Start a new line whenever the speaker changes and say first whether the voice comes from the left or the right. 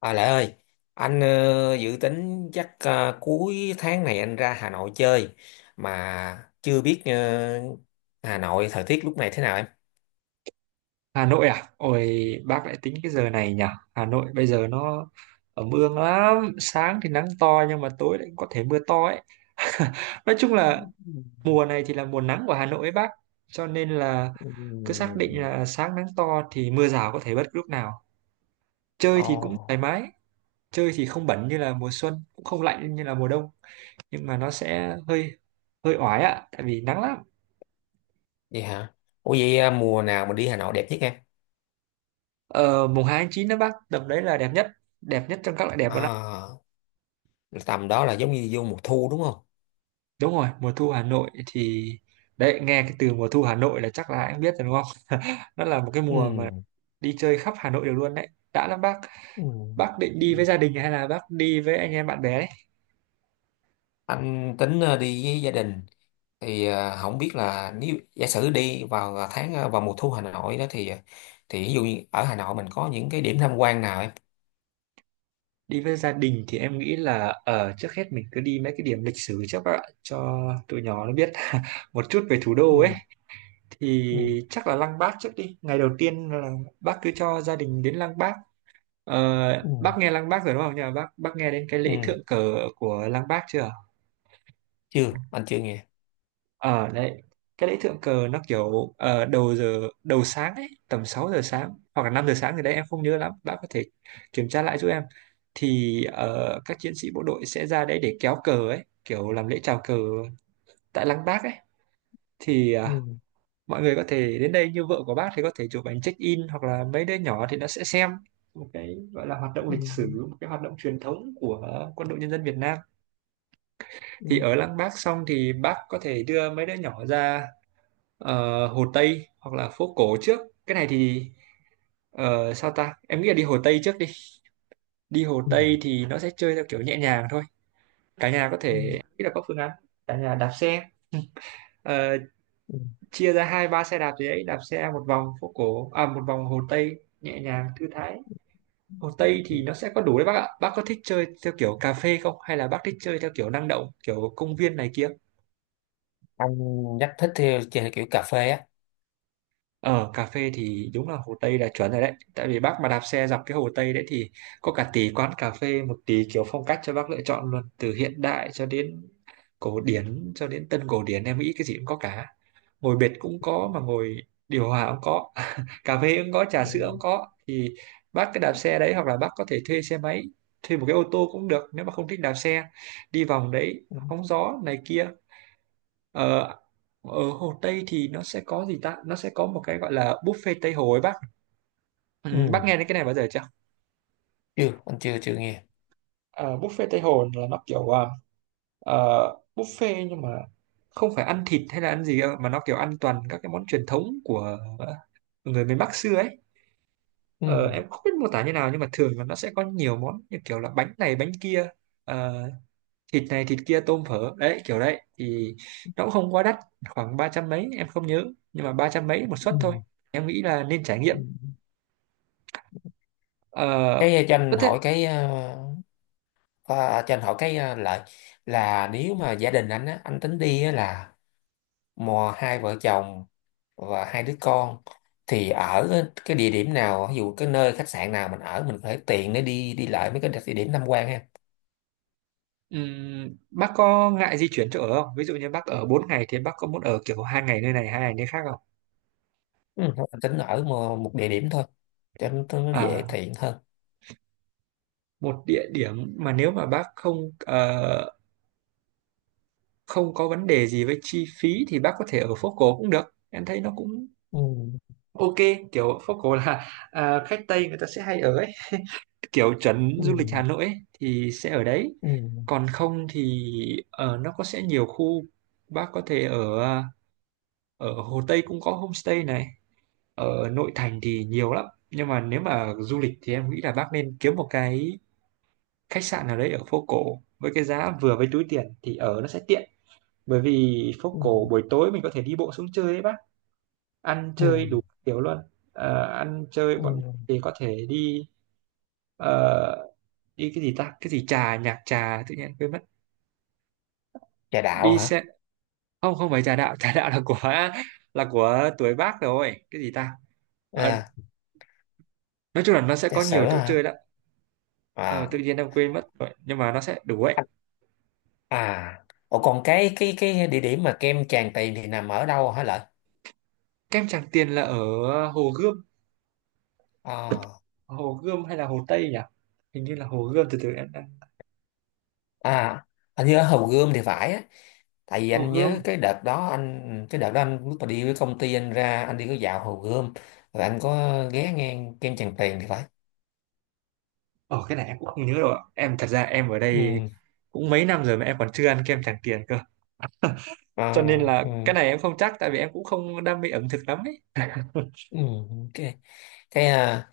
left: À Lại ơi, anh dự tính chắc cuối tháng này anh ra Hà Nội chơi mà chưa biết Hà Nội thời tiết lúc này thế nào em?
right: Hà Nội à? Ôi, bác lại tính cái giờ này nhỉ? Hà Nội bây giờ nó ẩm ương lắm. Sáng thì nắng to nhưng mà tối lại có thể mưa to ấy. Nói chung là mùa này thì là mùa nắng của Hà Nội ấy bác. Cho nên là cứ
left: Ừ.
right: xác định là sáng nắng to thì mưa rào có thể bất cứ lúc nào. Chơi thì cũng
left: Ồ,
right: thoải mái. Chơi thì không bẩn như là mùa xuân, cũng không lạnh như là mùa đông. Nhưng mà nó sẽ hơi hơi oải ạ, tại vì nắng lắm.
left: vậy hả? Ủa vậy, mùa nào mà đi Hà Nội đẹp nhất em?
right: Ờ, Mùng hai tháng 9 đó bác, tầm đấy là đẹp nhất. Đẹp nhất trong các loại đẹp luôn ạ.
left: À, tầm đó là giống như vô mùa thu đúng không?
right: Đúng rồi, mùa thu Hà Nội thì đấy, nghe cái từ mùa thu Hà Nội là chắc là anh biết rồi đúng không? Nó là một cái mùa
left: Ừ.
right: mà đi chơi khắp Hà Nội được luôn đấy, đã lắm bác. Bác định
left: Ừ.
right: đi với gia đình hay là bác đi với anh em bạn bè đấy?
left: Anh tính đi với gia đình thì không biết là nếu giả sử đi vào vào mùa thu Hà Nội đó thì thì ví dụ như ở Hà Nội mình có những cái điểm tham quan nào em?
right: Đi với gia đình thì em nghĩ là, ở, trước hết mình cứ đi mấy cái điểm lịch sử trước các bạn, cho tụi nhỏ nó biết một chút về thủ đô ấy.
left: Ừ. Ừ.
right: Thì chắc là Lăng Bác trước đi, ngày đầu tiên là bác cứ cho gia đình đến Lăng Bác.
left: Ừ.
right: Bác nghe Lăng Bác rồi đúng không nhỉ? Bác nghe đến cái lễ
left: Ừ.
right: thượng cờ của Lăng Bác chưa?
left: Chưa, anh chưa nghe.
right: Ờ đấy, cái lễ thượng cờ nó kiểu, đầu giờ đầu sáng ấy, tầm 6 giờ sáng hoặc là 5 giờ sáng gì đấy em không nhớ lắm, bạn có thể kiểm tra lại giúp em. Thì các chiến sĩ bộ đội sẽ ra đấy để kéo cờ ấy, kiểu làm lễ chào cờ tại Lăng Bác ấy. Thì
left: Ừ.
right: mọi người có thể đến đây, như vợ của bác thì có thể chụp ảnh check-in, hoặc là mấy đứa nhỏ thì nó sẽ xem một cái gọi là hoạt động
left: Ừ.
right: lịch sử, một cái hoạt động truyền thống của quân đội nhân dân Việt Nam.
left: Ừ.
right: Thì ở Lăng Bác xong thì bác có thể đưa mấy đứa nhỏ ra, Hồ Tây hoặc là phố cổ trước. Cái này thì, sao ta, em nghĩ là đi Hồ Tây trước đi. Đi Hồ
left: Ừ.
right: Tây thì nó sẽ chơi theo kiểu nhẹ nhàng thôi. Cả nhà có
left: Ừ.
right: thể nghĩ là có phương án cả nhà đạp xe, ờ,
left: Ừ.
right: chia ra hai ba xe đạp gì đấy, đạp xe một vòng phố cổ, à, một vòng Hồ Tây nhẹ nhàng thư thái. Hồ Tây thì nó sẽ có đủ đấy bác ạ. Bác có thích chơi theo kiểu cà phê không, hay là bác thích chơi theo kiểu năng động, kiểu công viên này kia?
left: Anh nhắc thích theo trên kiểu cà phê á.
right: Ở cà phê thì đúng là Hồ Tây là chuẩn rồi đấy. Tại vì bác mà đạp xe dọc cái Hồ Tây đấy thì có cả tỷ quán cà phê, một tỷ kiểu phong cách cho bác lựa chọn luôn. Từ hiện đại cho đến cổ điển, cho đến tân cổ điển, em nghĩ cái gì cũng có cả. Ngồi bệt cũng có mà ngồi điều hòa cũng có. Cà phê cũng có, trà sữa cũng
left: Ừ.
right: có. Thì bác cứ đạp xe đấy, hoặc là bác có thể thuê xe máy, thuê một cái ô tô cũng được nếu mà không thích đạp xe. Đi vòng đấy,
left: Ừ.
right: hóng gió này kia. Ờ, Ở Hồ Tây thì nó sẽ có gì ta? Nó sẽ có một cái gọi là buffet Tây Hồ ấy bác. Ừ, bác
left: Ừ.
right: nghe đến cái này bao giờ chưa?
left: Chưa, anh chưa chưa nghe.
right: Ờ, Buffet Tây Hồ là nó kiểu, ờ, buffet nhưng mà không phải ăn thịt hay là ăn gì đâu, mà nó kiểu ăn toàn các cái món truyền thống của, người miền Bắc xưa ấy. Ờ,
left: Ừ.
right: em không biết mô tả như nào nhưng mà thường là nó sẽ có nhiều món như kiểu là bánh này bánh kia. Ờ, Thịt này thịt kia, tôm phở đấy kiểu đấy thì nó cũng không quá đắt, khoảng ba trăm mấy em không nhớ, nhưng mà ba trăm mấy một suất thôi,
left: Ừ.
right: em nghĩ là nên trải nghiệm.
left: Ừ.
right: ờ
left: Cái cho
right: có
left: anh
right: thế.
left: hỏi cái Ờ, cho anh hỏi cái lại là nếu mà gia đình anh á, anh tính đi á là mò hai vợ chồng và hai đứa con thì ở cái địa điểm nào, ví dụ cái nơi khách sạn nào mình ở mình phải tiện để đi đi lại mấy cái địa điểm tham quan ha.
right: Bác có ngại di chuyển chỗ ở không, ví dụ như bác ở 4 ngày thì bác có muốn ở kiểu 2 ngày nơi này, 2 ngày nơi khác không?
left: Ừ, thôi anh tính ở một địa điểm thôi cho nó dễ
right: à
left: tiện hơn.
right: Một địa điểm mà nếu mà bác không có vấn đề gì với chi phí thì bác có thể ở phố cổ cũng được, em thấy nó cũng
left: Ừ.
right: ok. Kiểu phố cổ là, khách Tây người ta sẽ hay ở ấy, kiểu trấn du lịch Hà
left: Ừ.
right: Nội ấy, thì sẽ ở đấy.
left: Ừ.
right: Còn không thì, nó có sẽ nhiều khu, bác có thể ở Hồ Tây cũng có homestay này, ở nội thành thì nhiều lắm. Nhưng mà nếu mà du lịch thì em nghĩ là bác nên kiếm một cái khách sạn nào đấy ở phố cổ với cái giá vừa với túi tiền thì ở nó sẽ tiện. Bởi vì phố
left: Ừ.
right: cổ buổi tối mình có thể đi bộ xuống chơi ấy bác, ăn chơi
left: Ừ.
right: đủ kiểu luôn. Ăn chơi
left: Ừ.
right: bọn thì có thể đi, ờ, đi cái gì ta? Cái gì trà nhạc trà, tự nhiên quên mất.
left: Trà đạo
right: Đi
left: hả?
right: xe, không, không phải trà đạo. Trà đạo là của tuổi Bác rồi, cái gì ta? Ờ,
left: À,
right: nói chung là nó sẽ
left: trà
right: có nhiều
left: sữa
right: chỗ chơi
left: hả?
right: đó. Ờ, Tự
left: À,
right: nhiên em quên mất rồi nhưng mà nó sẽ đủ ấy.
left: anh- à. Ủa còn cái địa điểm mà kem Tràng Tiền thì nằm ở đâu hả lợi?
right: Kem Tràng Tiền là ở Hồ Gươm.
left: À.
right: Hồ Gươm hay là Hồ Tây nhỉ? Hình như là Hồ Gươm, từ từ em đang,
left: À, anh nhớ Hồ Gươm thì phải á, tại vì
right: Hồ
left: anh
right: Gươm.
left: nhớ cái đợt đó anh lúc mà đi với công ty anh ra anh đi có dạo Hồ Gươm rồi anh có ghé ngang kem Tràng Tiền thì phải.
right: Cái này em cũng không nhớ rồi ạ. Em thật ra ở đây
left: Ừ.
right: cũng mấy năm rồi mà em còn chưa ăn kem Tràng Tiền cơ,
left: À,
right: cho nên là
left: ừ.
right: cái này em không chắc, tại vì em cũng không đam mê ẩm thực lắm ấy.
left: Ừ. cái cái à,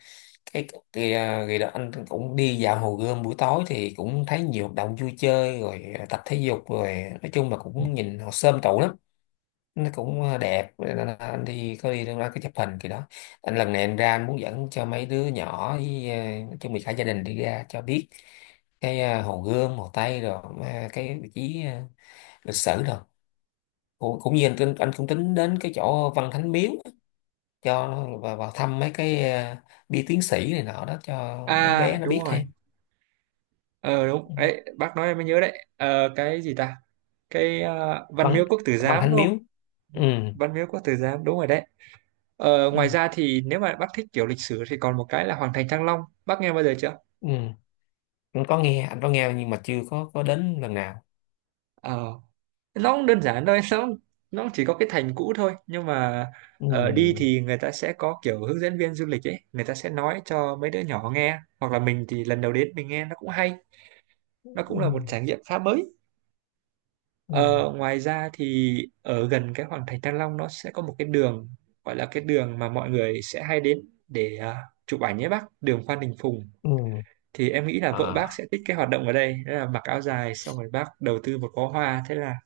left: cái cái đó anh cũng đi dạo Hồ Gươm buổi tối thì cũng thấy nhiều hoạt động vui chơi rồi tập thể dục rồi, nói chung là cũng nhìn họ xôm tụ lắm, nó cũng đẹp nên là anh đi có đi đâu đó cái chụp hình kỳ đó. Anh lần này anh ra anh muốn dẫn cho mấy đứa nhỏ với nói chung là cả gia đình đi ra cho biết cái Hồ Gươm Hồ Tây rồi cái vị trí lịch sử rồi cũng, cũng như anh, anh cũng tính đến cái chỗ Văn Thánh Miếu cho vào, vào thăm mấy cái bia tiến sĩ này nọ đó cho mấy bé nó
right: Đúng
left: biết
right: rồi,
left: thêm.
right: ờ đúng
left: Ừ.
right: ấy, bác nói em mới nhớ đấy. Ờ, cái gì ta? Cái, Văn
left: Văn
right: Miếu Quốc Tử
left: Văn
right: Giám
left: Thánh
right: đúng
left: Miếu.
right: không?
left: Ừ.
right: Văn Miếu Quốc Tử Giám đúng rồi đấy.
left: Ừ.
right: Ngoài ra thì nếu mà bác thích kiểu lịch sử thì còn một cái là Hoàng thành Thăng Long, bác nghe bao giờ chưa?
left: Ừ. Anh có nghe, anh có nghe nhưng mà chưa có có đến lần nào.
right: ờ nó cũng đơn giản thôi. Nó chỉ có cái thành cũ thôi, nhưng mà,
left: Ừ.
right: đi thì người ta sẽ có kiểu hướng dẫn viên du lịch ấy, người ta sẽ nói cho mấy đứa nhỏ nghe, hoặc là mình thì lần đầu đến mình nghe nó cũng hay, nó
left: Ừ.
right: cũng là một trải nghiệm khá mới.
left: Ừ.
right: Ờ, Ngoài ra thì ở gần cái Hoàng Thành Thăng Long nó sẽ có một cái đường, gọi là cái đường mà mọi người sẽ hay đến để, chụp ảnh nhé bác, đường Phan Đình Phùng.
left: Ừ.
right: Thì em nghĩ là vợ bác
left: À.
right: sẽ thích cái hoạt động ở đây, đó là mặc áo dài xong rồi bác đầu tư một bó hoa, thế là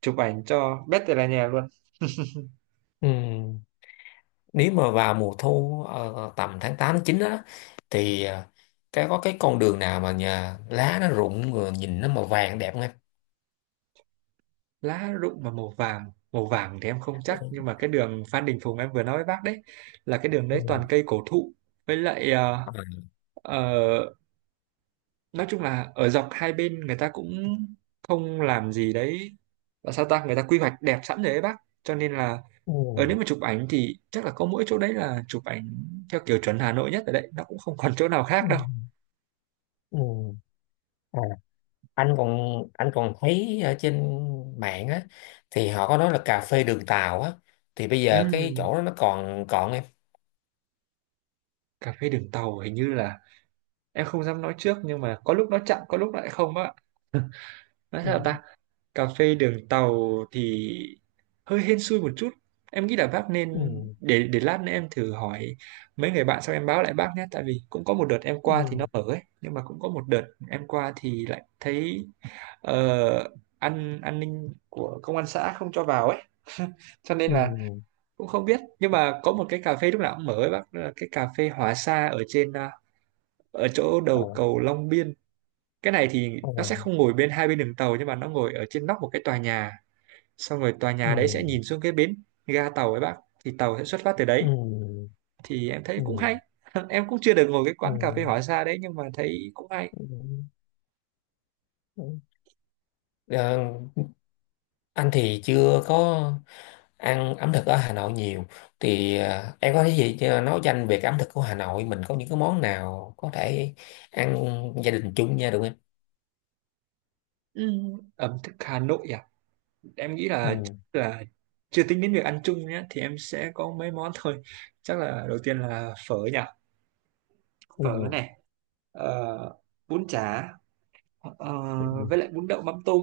right: chụp ảnh cho bét từ là nhà luôn.
left: Ừ. Nếu mà vào mùa thu tầm tháng 8 9 đó thì cái có cái con đường nào mà nhà lá nó rụng rồi nhìn nó màu vàng đẹp không em?
right: Lá rụng mà màu vàng thì em không
left: Ừ.
right: chắc, nhưng mà cái đường Phan Đình Phùng em vừa nói với bác đấy là cái đường đấy
left: Ừ.
right: toàn cây cổ thụ, với lại,
left: À.
right: uh, nói chung là ở dọc hai bên người ta cũng không làm gì đấy, và sao ta, người ta quy hoạch đẹp sẵn rồi ấy bác, cho nên là,
left: Ừ.
right: nếu mà chụp ảnh thì chắc là có mỗi chỗ đấy là chụp ảnh theo kiểu chuẩn Hà Nội nhất, ở đấy nó cũng không còn chỗ nào khác
left: Ừ.
right: đâu.
left: Ừ. À, anh còn thấy ở trên mạng á thì họ có nói là cà phê đường tàu á thì bây giờ cái
right: Ừm,
left: chỗ đó nó còn còn em?
right: Cà phê đường tàu hình như là, em không dám nói trước nhưng mà có lúc nó chậm có lúc lại không bác ạ. Nói sao ta,
left: Ừ.
right: cà phê đường tàu thì hơi hên xui một chút, em nghĩ là bác nên
left: Ừ.
right: để lát nữa em thử hỏi mấy người bạn xong em báo lại bác nhé, tại vì cũng có một đợt em qua thì nó
left: Ừ.
right: mở ấy nhưng mà cũng có một đợt em qua thì lại thấy, ờ, an ninh của công an xã không cho vào ấy. Cho nên
left: Ừ.
right: là cũng không biết, nhưng mà có một cái cà phê lúc nào cũng mở ấy bác, đó là cái cà phê Hòa Sa ở trên, ở chỗ
left: ờ,
right: đầu cầu Long Biên. Cái này thì
left: ờ,
right: nó sẽ không ngồi bên hai bên đường tàu, nhưng mà nó ngồi ở trên nóc một cái tòa nhà, xong rồi tòa
left: ừ.
right: nhà đấy sẽ nhìn xuống cái bến ga tàu ấy bác, thì tàu sẽ xuất phát từ đấy,
left: Ừ.
right: thì em thấy
left: Ừ.
right: cũng hay. Em cũng chưa được ngồi cái
left: Ừ.
right: quán cà phê hỏa xa đấy nhưng mà thấy cũng hay.
left: Ờ, anh thì chưa có ăn ẩm thực ở Hà Nội nhiều thì em có cái gì cho nói danh về cái ẩm thực của Hà Nội mình có những cái món nào có thể ăn gia đình chung nha được không?
right: Ừ. Ẩm thực Hà Nội à? Em nghĩ là chắc
left: Ừ.
right: là, chưa tính đến việc ăn chung nhé, thì em sẽ có mấy món thôi. Chắc là đầu tiên là phở nhỉ. Phở
left: Ừ.
right: này, ờ, bún chả, ờ,
left: Ừ.
right: với lại bún đậu mắm tôm.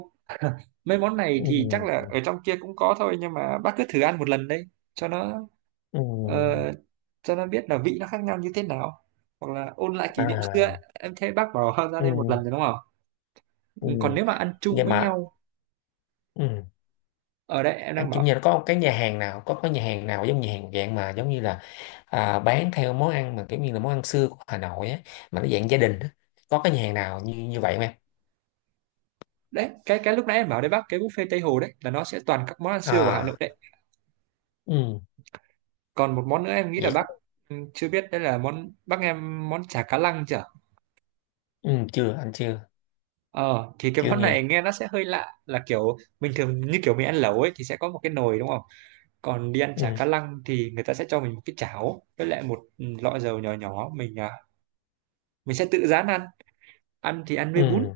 right: Mấy món này thì chắc là
left: Ừ.
right: ở trong kia cũng có thôi, nhưng mà bác cứ thử ăn một lần đấy cho nó,
left: Ừ.
right: ờ, cho nó biết là vị nó khác nhau như thế nào, hoặc là ôn lại kỷ niệm xưa ấy.
left: À.
right: Em thấy bác bảo ra
left: Ừ.
right: đây một lần rồi đúng không?
left: Ừ.
right: Ừ, còn nếu mà ăn chung
left: Nhưng
right: với
left: mà
right: nhau.
left: ừ.
right: Ở đây em đang
left: Anh chủ
right: bảo
left: nhà nó có cái nhà hàng nào có nhà hàng nào giống nhà hàng dạng mà giống như là à, bán theo món ăn mà kiểu như là món ăn xưa của Hà Nội á mà nó dạng gia đình á, có cái nhà hàng nào như như vậy không em?
right: đấy, cái lúc nãy em bảo đấy bác, cái buffet Tây Hồ đấy là nó sẽ toàn các món ăn xưa của Hà Nội
left: À.
right: đấy.
left: Ừ.
right: Còn một món nữa em nghĩ là
left: Vậy
right: bác, chưa biết đây là món, bác nghe món chả cá lăng chưa?
left: ừ, chưa anh chưa
right: Ờ thì cái
left: chưa
right: món này
left: nghe.
right: nghe nó sẽ hơi lạ, là kiểu bình thường như kiểu mình ăn lẩu ấy thì sẽ có một cái nồi đúng không? Còn đi ăn
left: Ừ.
right: chả cá lăng thì người ta sẽ cho mình một cái chảo với lại một, lọ dầu nhỏ nhỏ, mình sẽ tự rán ăn. Ăn thì ăn với bún.
left: Ừ.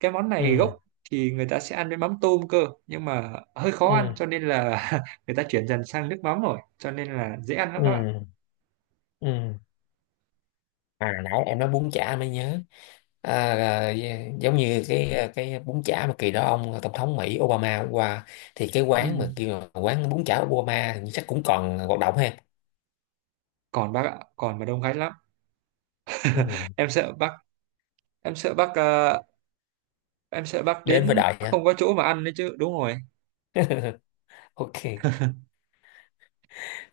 right: Cái món này
left: Ừ.
right: gốc thì người ta sẽ ăn với mắm tôm cơ, nhưng mà hơi khó ăn
left: Ừ.
right: cho nên là người ta chuyển dần sang nước mắm rồi, cho nên là dễ ăn lắm bác ạ.
left: Ừ. Ừ. À, nãy em nói bún chả mới nhớ, à, à, dạ, giống như cái à, cái bún chả mà kỳ đó ông à, tổng thống Mỹ Obama hôm qua, thì cái
right: Ừ.
left: quán mà kêu là quán bún chả Obama thì chắc cũng còn hoạt động ha.
right: Còn bác ạ, còn mà đông khách lắm.
left: Ừ.
right: Em sợ bác em sợ bác ờ, em sợ bác
left: Đến với
right: đến
left: đại hả?
right: không có chỗ mà ăn đấy chứ, đúng rồi.
left: Ok.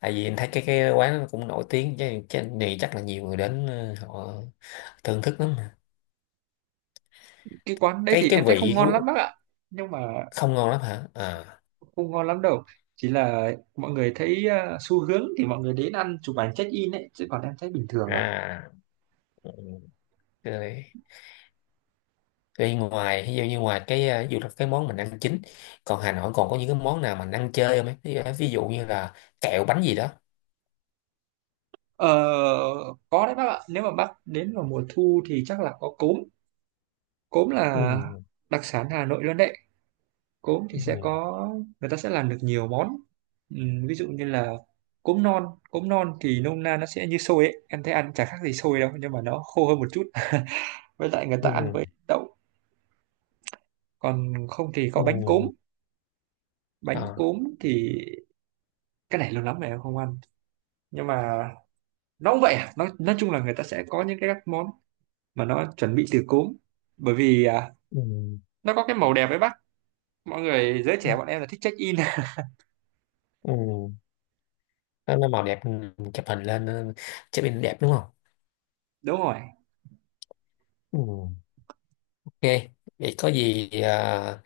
left: Tại vì em thấy cái quán nó cũng nổi tiếng chứ cái này chắc là nhiều người đến họ thưởng thức lắm mà.
right: Cái quán đấy
left: cái
right: thì
left: cái
right: em thấy không
left: vị
right: ngon lắm
left: của
right: bác ạ. Nhưng mà
left: không ngon lắm hả? À.
right: không ngon lắm đâu, chỉ là mọi người thấy, xu hướng thì mọi người đến ăn chụp ảnh check in ấy chứ, còn em thấy bình thường à.
left: À. Ừ. Rồi. Vậy ngoài ví dụ như ngoài cái ví dụ là cái món mình ăn chính, còn Hà Nội còn có những cái món nào mình ăn chơi không ấy, ví dụ như là kẹo bánh gì đó.
right: ờ, có đấy bác ạ, nếu mà bác đến vào mùa thu thì chắc là có cốm. Cốm là
left: Ừ.
right: đặc sản Hà Nội luôn đấy. Cốm thì
left: Ừ.
right: sẽ có, người ta sẽ làm được nhiều món. Ví dụ như là cốm non. Cốm non thì nôm na nó sẽ như xôi ấy, em thấy ăn chả khác gì xôi đâu, nhưng mà nó khô hơn một chút với lại người ta ăn với
left: Ừ.
right: đậu. Còn không thì có bánh cốm.
left: Ừ.
right: Bánh
left: À.
right: cốm thì, cái này lâu lắm rồi em không ăn, nhưng mà nó cũng vậy à. Nó nói chung là người ta sẽ có những cái các món mà nó chuẩn bị từ cốm, bởi vì,
left: Ừ.
right: nó có cái màu đẹp ấy bác. Mọi người giới trẻ bọn em là thích check in.
left: Ừ. Nó màu đẹp, ừ, chụp hình lên, ừ, chụp hình đẹp đúng không?
right: Đúng rồi.
left: Ừ. Ok, vậy có gì à,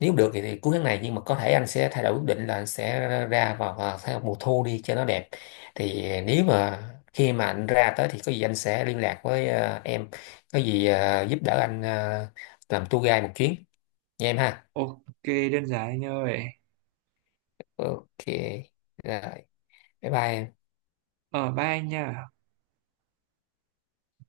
left: nếu được thì cuối tháng này nhưng mà có thể anh sẽ thay đổi quyết định là anh sẽ ra vào, vào theo mùa thu đi cho nó đẹp. Thì nếu mà khi mà anh ra tới thì có gì anh sẽ liên lạc với à, em, có gì à, giúp đỡ anh à, làm tour guide một chuyến nha em ha.
right: Ok, đơn giản anh ơi.
left: Ok, rồi, bye bye em.
right: Ờ Bye anh nha.